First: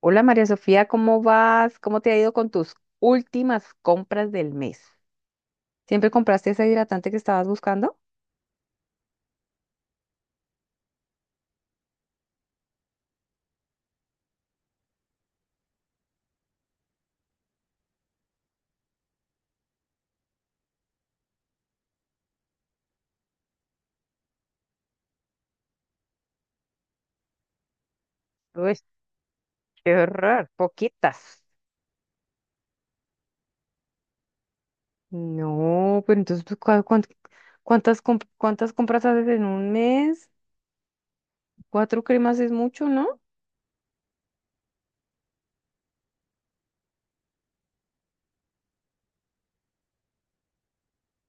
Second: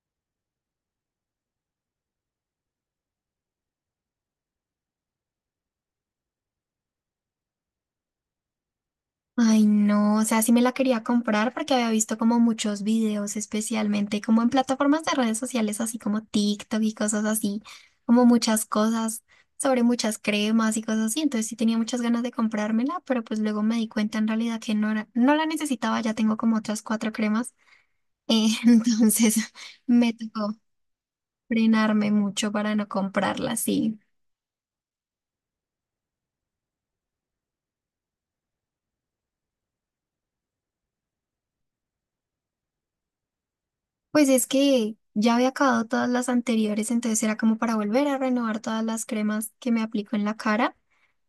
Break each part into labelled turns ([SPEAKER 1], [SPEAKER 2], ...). [SPEAKER 1] Hola María Sofía, ¿cómo vas? ¿Cómo te ha ido con tus últimas compras del mes? ¿Siempre compraste ese hidratante que estabas buscando?
[SPEAKER 2] Ay, no, o sea, sí me la quería comprar porque había visto como muchos videos, especialmente como en plataformas de redes sociales, así como TikTok y cosas así, como muchas cosas sobre muchas cremas y cosas así. Entonces sí tenía muchas ganas de comprármela, pero pues luego me di cuenta en realidad que no era, no la necesitaba, ya tengo como otras cuatro cremas.
[SPEAKER 1] Uy,
[SPEAKER 2] Entonces
[SPEAKER 1] qué
[SPEAKER 2] me
[SPEAKER 1] horror,
[SPEAKER 2] tocó
[SPEAKER 1] poquitas.
[SPEAKER 2] frenarme mucho para no comprarla, sí.
[SPEAKER 1] No, pero entonces, ¿tú cuántas compras haces en un mes? Cuatro cremas es mucho, ¿no?
[SPEAKER 2] Pues es que ya había acabado todas las anteriores, entonces era como para volver a renovar todas las cremas que me aplico en la cara.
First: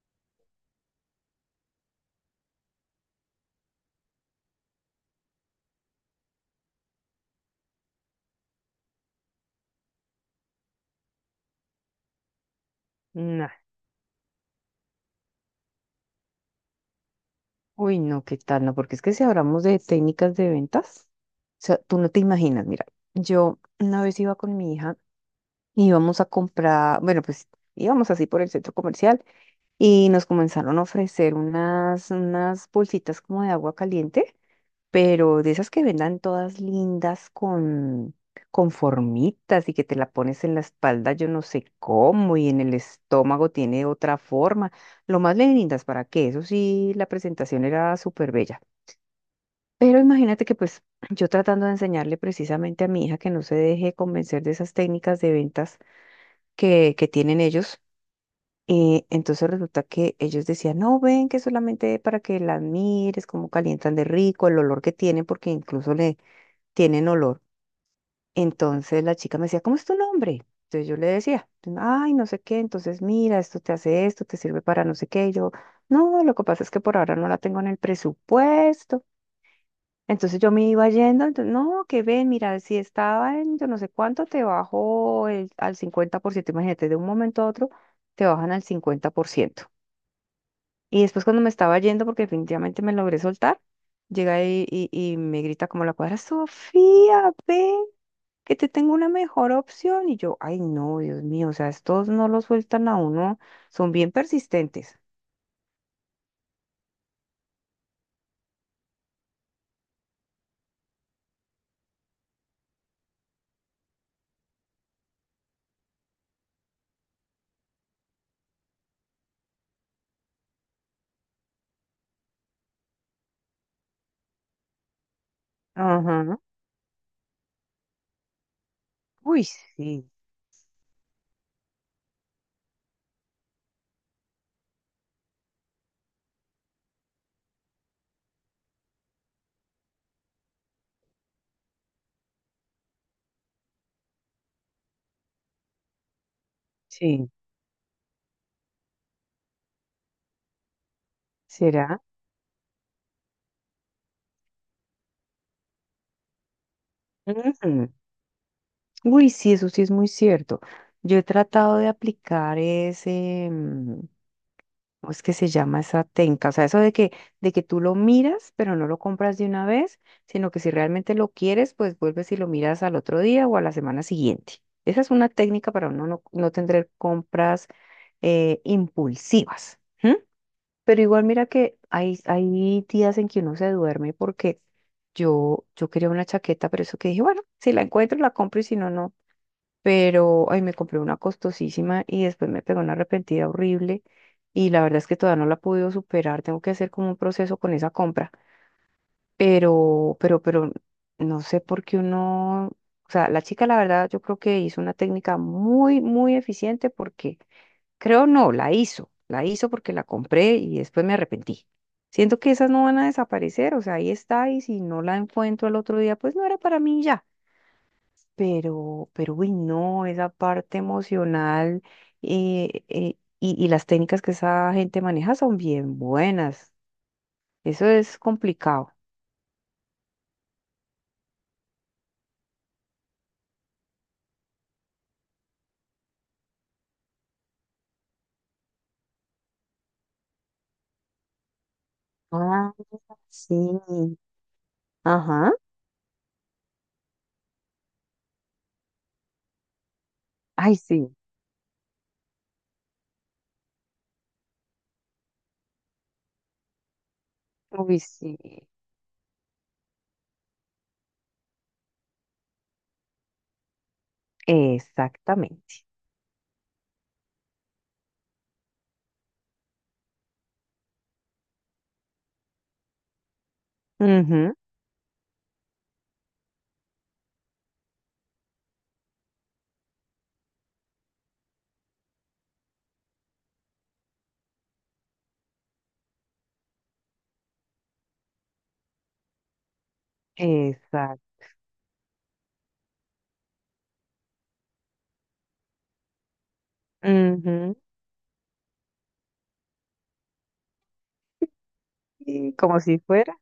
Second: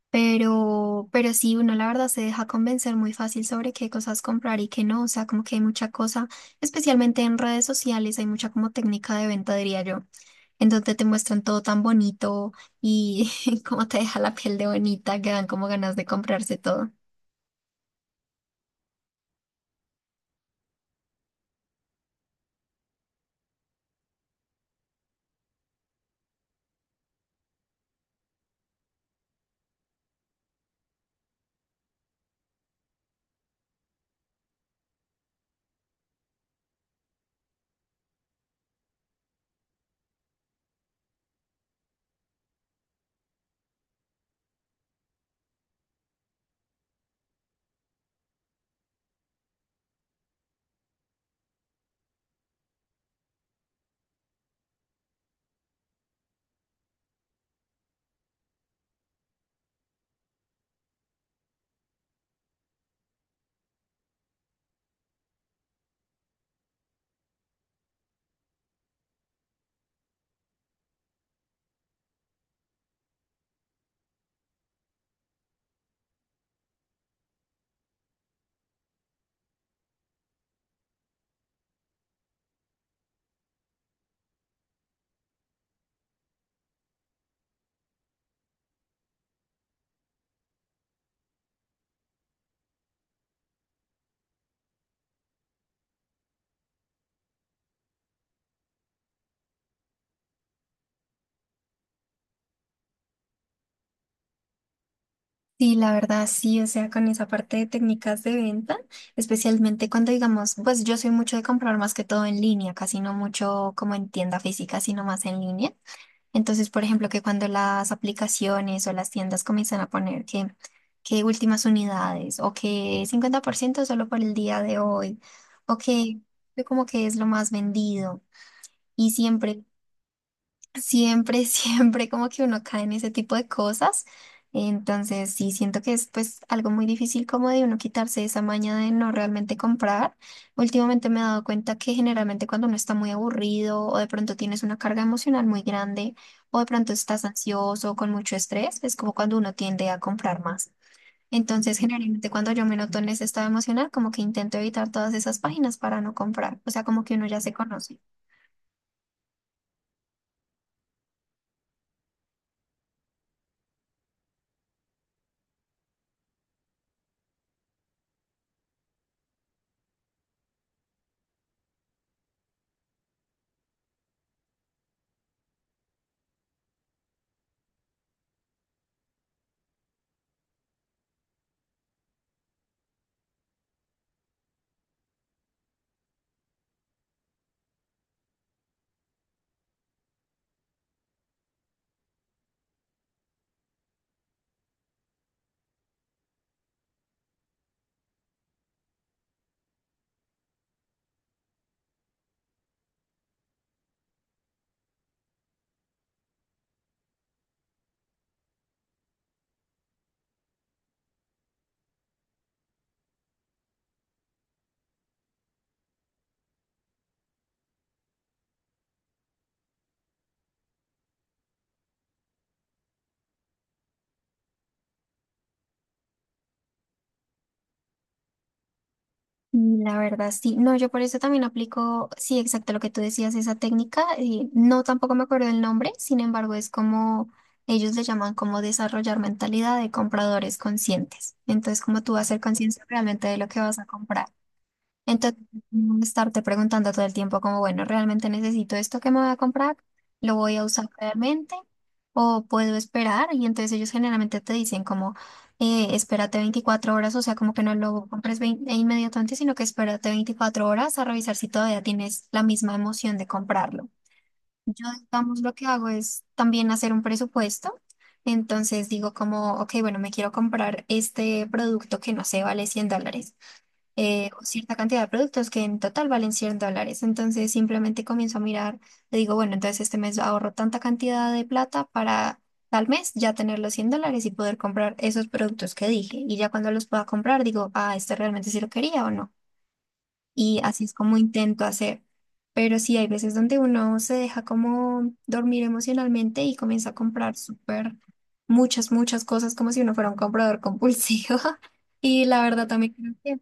[SPEAKER 2] Pero sí, uno la verdad se deja convencer muy fácil sobre qué cosas comprar y qué no. O sea, como que hay mucha cosa, especialmente en redes sociales, hay mucha como técnica de venta, diría yo, en donde te muestran todo tan bonito y
[SPEAKER 1] No.
[SPEAKER 2] cómo te deja la piel de bonita, que dan como ganas de comprarse todo.
[SPEAKER 1] Uy, no, ¿qué tal? No, porque es que si hablamos de técnicas de ventas, o sea, tú no te imaginas, mira, yo una vez iba con mi hija y íbamos a comprar, bueno, pues íbamos así por el centro comercial y nos comenzaron a ofrecer unas bolsitas como de agua caliente, pero de esas que vendan todas lindas con formitas, y que te la pones en la espalda, yo no sé cómo, y en el estómago tiene otra forma. Lo más lindas, ¿para qué? Eso sí, la presentación era súper bella. Pero imagínate que pues yo tratando de enseñarle precisamente a mi hija que no se deje convencer de esas técnicas de ventas que tienen ellos. Entonces resulta que ellos decían: no, ven que solamente para que las mires, cómo calientan de rico, el olor que tienen, porque incluso le tienen olor. Entonces la chica me decía: ¿cómo es tu nombre? Entonces yo le decía, ay, no sé qué. Entonces mira, esto te hace esto, te sirve para no sé qué. Y yo, no, lo que pasa es que por ahora no la tengo en el presupuesto. Entonces yo me iba yendo. Entonces, no, que ven, mira, si estaba en yo no sé cuánto, te bajo el, al 50%. Imagínate, de un momento a otro, te bajan al 50%. Y después, cuando me estaba yendo, porque definitivamente me logré soltar, llega y, y me grita como la cuadra: Sofía, ve, que te tengo una mejor opción. Y yo, ay no, Dios mío, o sea, estos no lo sueltan a uno, son bien persistentes.
[SPEAKER 2] Sí, la verdad, sí, o sea, con esa parte de técnicas de venta, especialmente cuando digamos, pues yo soy mucho de comprar más que todo en línea, casi no mucho como en tienda física, sino más en línea. Entonces, por ejemplo, que cuando las aplicaciones o las tiendas comienzan a poner que últimas unidades o que 50% solo por el día de hoy o que
[SPEAKER 1] Ajá.
[SPEAKER 2] que como que es lo más vendido y
[SPEAKER 1] Uy,
[SPEAKER 2] siempre
[SPEAKER 1] sí,
[SPEAKER 2] Siempre, siempre como que uno cae en ese tipo de cosas. Entonces, sí, siento que es pues algo muy difícil como de uno quitarse esa maña de no realmente comprar. Últimamente me he dado cuenta que generalmente cuando uno está muy aburrido o de pronto tienes una carga emocional muy grande o de pronto estás
[SPEAKER 1] sí,
[SPEAKER 2] ansioso o con mucho estrés, es como cuando uno tiende a comprar más. Entonces,
[SPEAKER 1] será.
[SPEAKER 2] generalmente cuando yo me noto en ese estado emocional, como que intento evitar todas esas páginas para no comprar. O sea, como que uno ya se
[SPEAKER 1] Ujú.
[SPEAKER 2] conoce.
[SPEAKER 1] Uy, sí, eso sí es muy cierto. Yo he tratado de aplicar ¿cómo es que se llama esa tenca? O sea, eso de que tú lo miras, pero no lo compras de una vez, sino que si realmente lo quieres, pues vuelves y lo miras al otro día o a la semana siguiente. Esa es una técnica para uno no tener compras impulsivas. ¿M? Pero igual mira que hay días en que uno se duerme, porque yo quería una chaqueta, pero eso que dije, bueno, si la encuentro, la compro y si no, no. Pero ay, me compré una costosísima y después me pegó una arrepentida horrible, y la verdad es que todavía no la he podido superar, tengo que hacer como un proceso con esa compra. Pero no sé por qué uno, o sea, la chica la verdad yo creo que hizo una técnica muy, muy eficiente, porque, creo no, la hizo porque la compré y después me arrepentí. Siento que esas no van a desaparecer, o sea, ahí está, y si no la encuentro al otro día, pues no era para mí y ya. Pero uy, no, esa parte emocional, y las técnicas que esa gente maneja son bien buenas. Eso es complicado.
[SPEAKER 2] Mm, la verdad, sí. No, yo por eso también aplico, sí, exacto lo que tú decías, esa técnica. No, tampoco me acuerdo el nombre, sin embargo, es como ellos le llaman como desarrollar mentalidad de compradores conscientes. Entonces, como tú vas a ser
[SPEAKER 1] Ah,
[SPEAKER 2] consciente realmente de lo que vas a
[SPEAKER 1] sí.
[SPEAKER 2] comprar. Entonces,
[SPEAKER 1] Ajá.
[SPEAKER 2] no estarte preguntando todo el tiempo como, bueno, ¿realmente necesito esto que me voy a comprar? ¿Lo voy a
[SPEAKER 1] Ay,
[SPEAKER 2] usar
[SPEAKER 1] sí.
[SPEAKER 2] realmente? ¿O puedo esperar? Y entonces ellos generalmente te dicen como, espérate 24 horas, o sea, como que no
[SPEAKER 1] Uy,
[SPEAKER 2] lo
[SPEAKER 1] sí.
[SPEAKER 2] compres e inmediatamente, sino que espérate 24 horas a revisar si todavía tienes la misma emoción de comprarlo. Yo, digamos, lo que
[SPEAKER 1] Exactamente.
[SPEAKER 2] hago es también hacer un presupuesto. Entonces digo como, ok, bueno, me quiero comprar este producto que no sé, vale $100 o
[SPEAKER 1] Ujú.
[SPEAKER 2] cierta cantidad de productos que en total valen $100. Entonces simplemente comienzo a mirar, le digo, bueno, entonces este mes ahorro tanta cantidad de plata para tal mes ya tener los $100 y poder comprar esos productos que dije. Y ya cuando los pueda comprar, digo, ah, este realmente sí lo quería o no. Y así es como
[SPEAKER 1] Exacto.
[SPEAKER 2] intento hacer. Pero sí hay veces donde uno se deja como dormir emocionalmente y comienza a comprar
[SPEAKER 1] Ujú,
[SPEAKER 2] súper muchas cosas como si uno fuera un comprador compulsivo. Y la
[SPEAKER 1] y
[SPEAKER 2] verdad
[SPEAKER 1] como
[SPEAKER 2] también
[SPEAKER 1] si
[SPEAKER 2] creo
[SPEAKER 1] fuera.
[SPEAKER 2] que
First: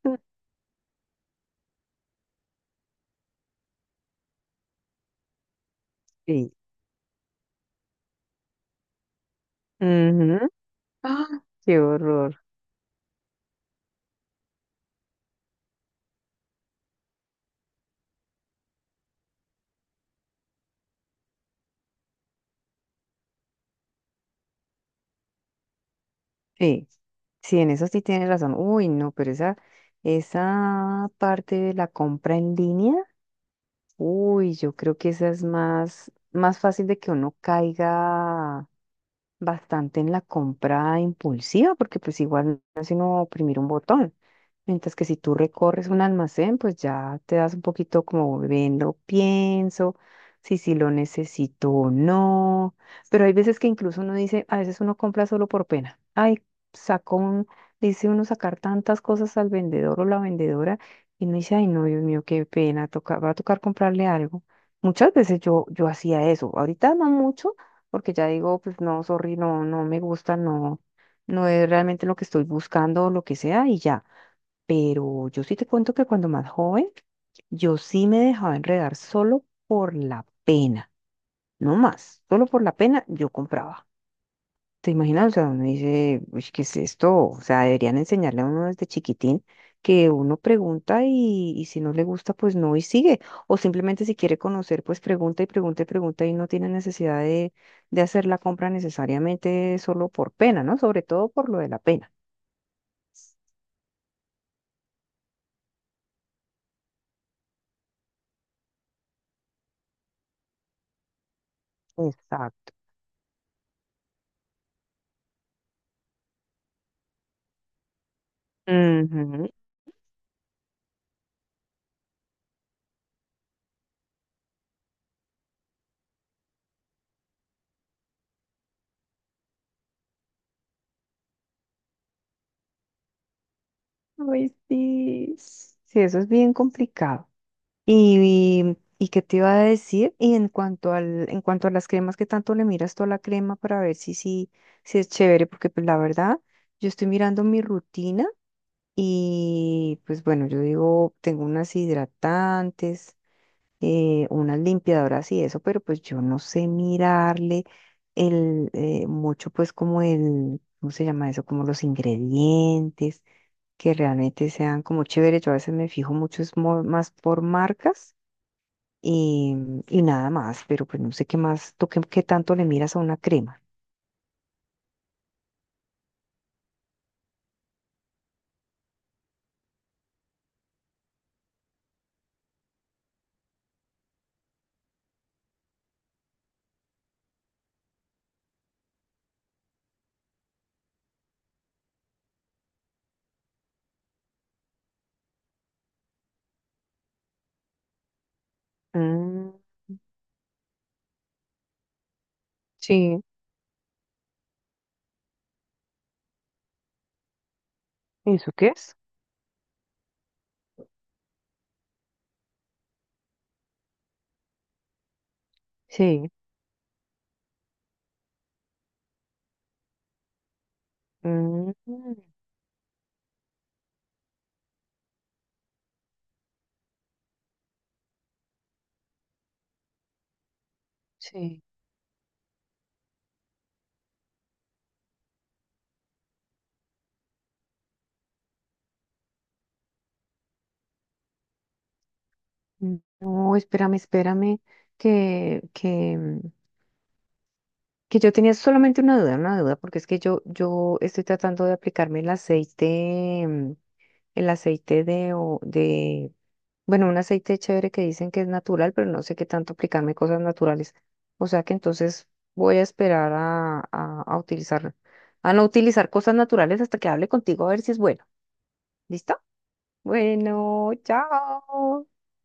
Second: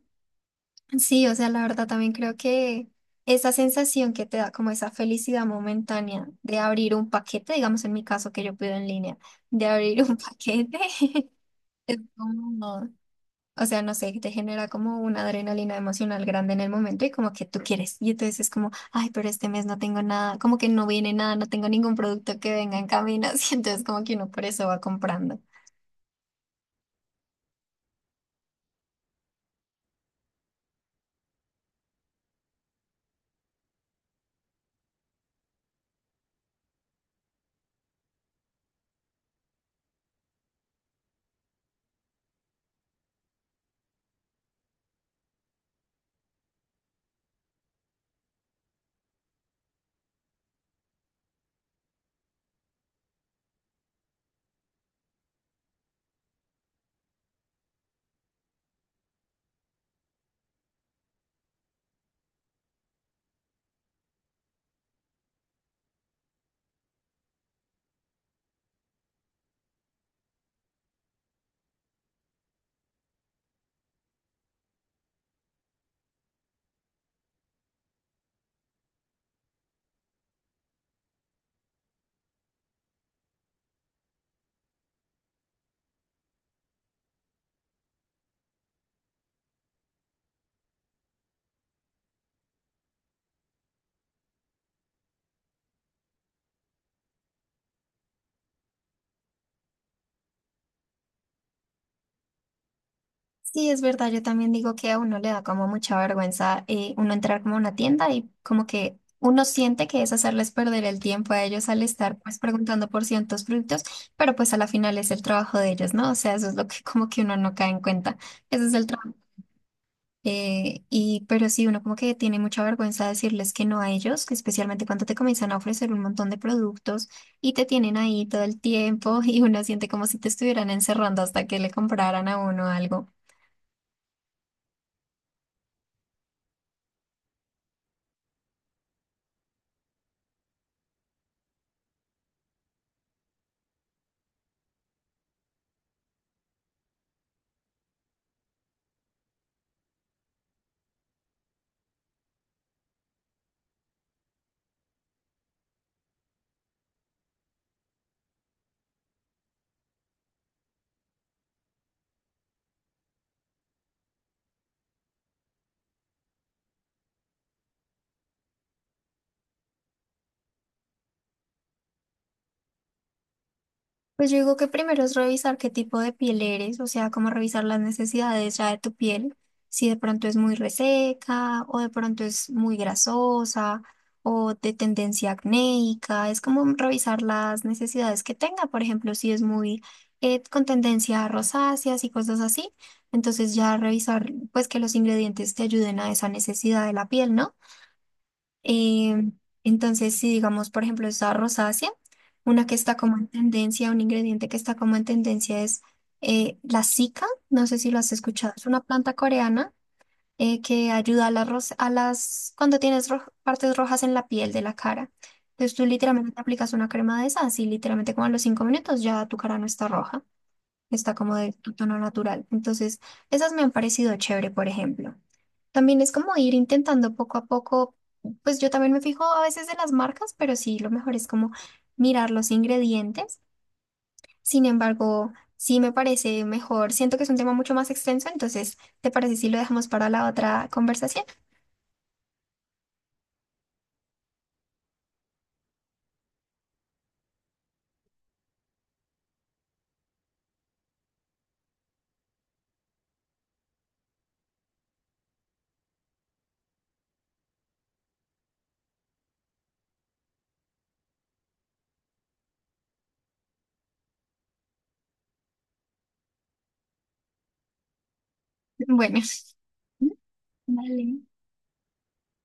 [SPEAKER 2] Sí, o sea, la verdad también creo que esa sensación que te da como esa felicidad momentánea
[SPEAKER 1] Sí.
[SPEAKER 2] de abrir un paquete, digamos en mi caso que yo pido en línea, de abrir un
[SPEAKER 1] Ujú.
[SPEAKER 2] paquete,
[SPEAKER 1] Ah, qué
[SPEAKER 2] es
[SPEAKER 1] horror.
[SPEAKER 2] como, o sea, no sé, te genera como una adrenalina emocional grande en el momento y como que tú quieres. Y entonces es como, ay, pero este mes no tengo nada, como que no viene nada, no tengo ningún producto que venga en camino, así entonces como que uno por eso va comprando.
[SPEAKER 1] Sí. Sí, en eso sí tienes razón. Uy, no, pero esa parte de la compra en línea, uy, yo creo que esa es más, más fácil de que uno caiga bastante en la compra impulsiva, porque pues igual no es sino oprimir un botón. Mientras que si tú recorres un almacén, pues ya te das un poquito como ven, lo pienso, si sí lo necesito o no. Pero hay veces que incluso uno dice, a veces uno compra solo por pena. Ay, sacó un, dice uno sacar tantas cosas al vendedor o la vendedora, y uno dice, ay, no, Dios mío, qué pena, toca, va a tocar comprarle algo. Muchas veces yo, yo hacía eso. Ahorita no mucho, porque ya digo, pues no, sorry, no, no me gusta, no, no es realmente lo que estoy buscando o lo que sea, y ya. Pero yo sí te cuento que cuando más joven, yo sí me dejaba enredar solo por la pena, no más, solo por la pena yo compraba. ¿Te imaginas? O sea, uno dice, uy, ¿qué es esto? O sea, deberían enseñarle a uno desde chiquitín que uno pregunta, y, si no le gusta, pues no, y sigue. O simplemente si quiere conocer, pues pregunta y pregunta y pregunta, y no tiene necesidad de hacer la compra necesariamente solo por pena, ¿no? Sobre todo por lo de la pena.
[SPEAKER 2] Sí, es verdad, yo también digo que a uno le da como mucha vergüenza uno entrar como a una tienda y como que uno siente que es hacerles perder el tiempo a ellos al estar pues
[SPEAKER 1] Exacto.
[SPEAKER 2] preguntando por ciertos productos, pero pues a la final es el trabajo de ellos, ¿no? O sea, eso es lo que como que uno no cae en cuenta, ese es el trabajo. Y pero sí, uno como que tiene mucha vergüenza decirles que no a ellos, que especialmente cuando te comienzan a ofrecer un montón de productos y te tienen ahí todo el tiempo y uno siente como si te estuvieran encerrando hasta que le compraran a uno algo.
[SPEAKER 1] Ay, sí. Sí, eso es bien complicado. ¿Y, y qué te iba a decir? Y en cuanto a las cremas, que tanto le miras tú a la crema para ver si, si es chévere? Porque pues la verdad, yo estoy mirando mi rutina, y pues bueno, yo digo, tengo unas hidratantes, unas limpiadoras y eso, pero pues yo no sé mirarle el, mucho pues como el, ¿cómo se llama eso? Como los ingredientes que realmente sean como chéveres. Yo a veces me fijo mucho es más por marcas, y, y nada más. Pero pues no sé qué más, ¿tú qué, qué tanto le miras a una crema?
[SPEAKER 2] Pues yo digo que primero es revisar qué tipo de piel eres, o sea, como revisar las necesidades ya de tu piel, si de pronto es muy reseca o de pronto es muy grasosa o de tendencia acnéica, es como revisar las necesidades que tenga, por ejemplo, si es muy con tendencia a rosáceas y cosas así, entonces ya revisar pues que los ingredientes te ayuden a esa necesidad de la piel, ¿no? Em,
[SPEAKER 1] Mm,
[SPEAKER 2] entonces, si digamos, por ejemplo, esa rosácea, una que está como
[SPEAKER 1] sí,
[SPEAKER 2] en tendencia, un ingrediente que está como en tendencia es la cica, no sé si lo has
[SPEAKER 1] ¿eso
[SPEAKER 2] escuchado, es
[SPEAKER 1] qué
[SPEAKER 2] una
[SPEAKER 1] es?
[SPEAKER 2] planta coreana que ayuda a las cuando tienes partes rojas en la piel de la cara. Entonces tú
[SPEAKER 1] Sí,
[SPEAKER 2] literalmente te aplicas una crema de esas y literalmente como a los 5 minutos ya tu cara no está roja, está como de
[SPEAKER 1] mm,
[SPEAKER 2] tu tono natural. Entonces, esas me han parecido chévere, por ejemplo. También es como ir intentando poco a poco, pues yo también me fijo a veces de las marcas, pero sí, lo mejor es como
[SPEAKER 1] sí.
[SPEAKER 2] mirar los ingredientes. Sin embargo, sí me parece mejor, siento que es un tema mucho más extenso, entonces, ¿te parece si lo dejamos para la otra conversación?
[SPEAKER 1] Mm. No, espérame, espérame, que, que, mm, que yo tenía solamente una duda, porque es que yo, estoy tratando de aplicarme el aceite, el aceite de bueno, un aceite chévere que dicen que es natural, pero no sé qué tanto aplicarme cosas naturales. O sea que entonces voy a esperar a, a utilizar, a no utilizar cosas naturales hasta que hable contigo a ver si es bueno.
[SPEAKER 2] Bueno.
[SPEAKER 1] ¿Listo? Bueno,
[SPEAKER 2] Vale.
[SPEAKER 1] chao.